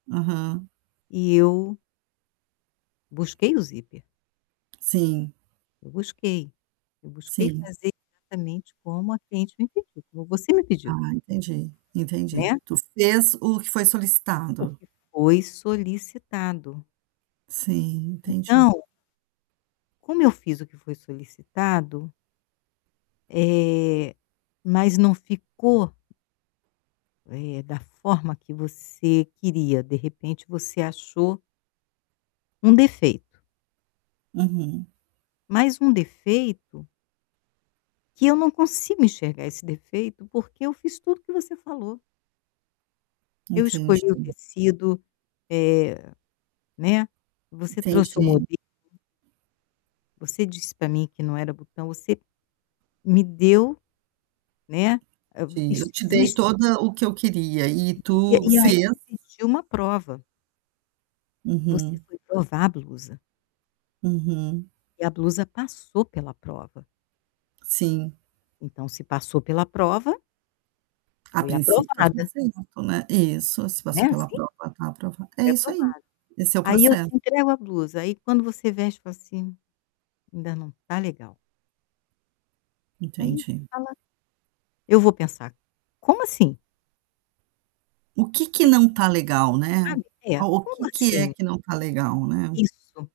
Uhum. E eu busquei o zíper Sim. eu busquei, eu busquei Sim. fazer exatamente como a cliente me pediu, como você me pediu Ah, entendi, entendi. né. Tu fez o que foi O solicitado. que foi solicitado. Sim, entendi. Então como eu fiz o que foi solicitado eh, mas não ficou eh, da forma que você queria, de repente você achou um defeito Uhum. mas um defeito que eu não consigo enxergar esse defeito porque eu fiz tudo o que você falou. Eu escolhi o Entendi. tecido, eh, né, você trouxe o Entendi. modelo você disse para mim que não era botão, você me deu, né, a Te eu isso te dei existe toda o que eu queria e e tu e aí fez. existiu uma prova você Uhum. foi provar a blusa Uhum. e a blusa passou pela prova Sim. então se passou pela prova A foi princípio aprovada. [unintelligible] né, isso, se Né, passou pela assim. prova tá aprova é Foi isso aprovada. aí, esse é o Aí eu proces te entrego a blusa, quando você veste e fala assim: "Ainda não está legal" aí Entendi. fala: "Eu vou pensar". Como assim? O que que [unintelligible] não está legal, né, sabe. o É, o como que que é assim? que não está legal, né. Isso.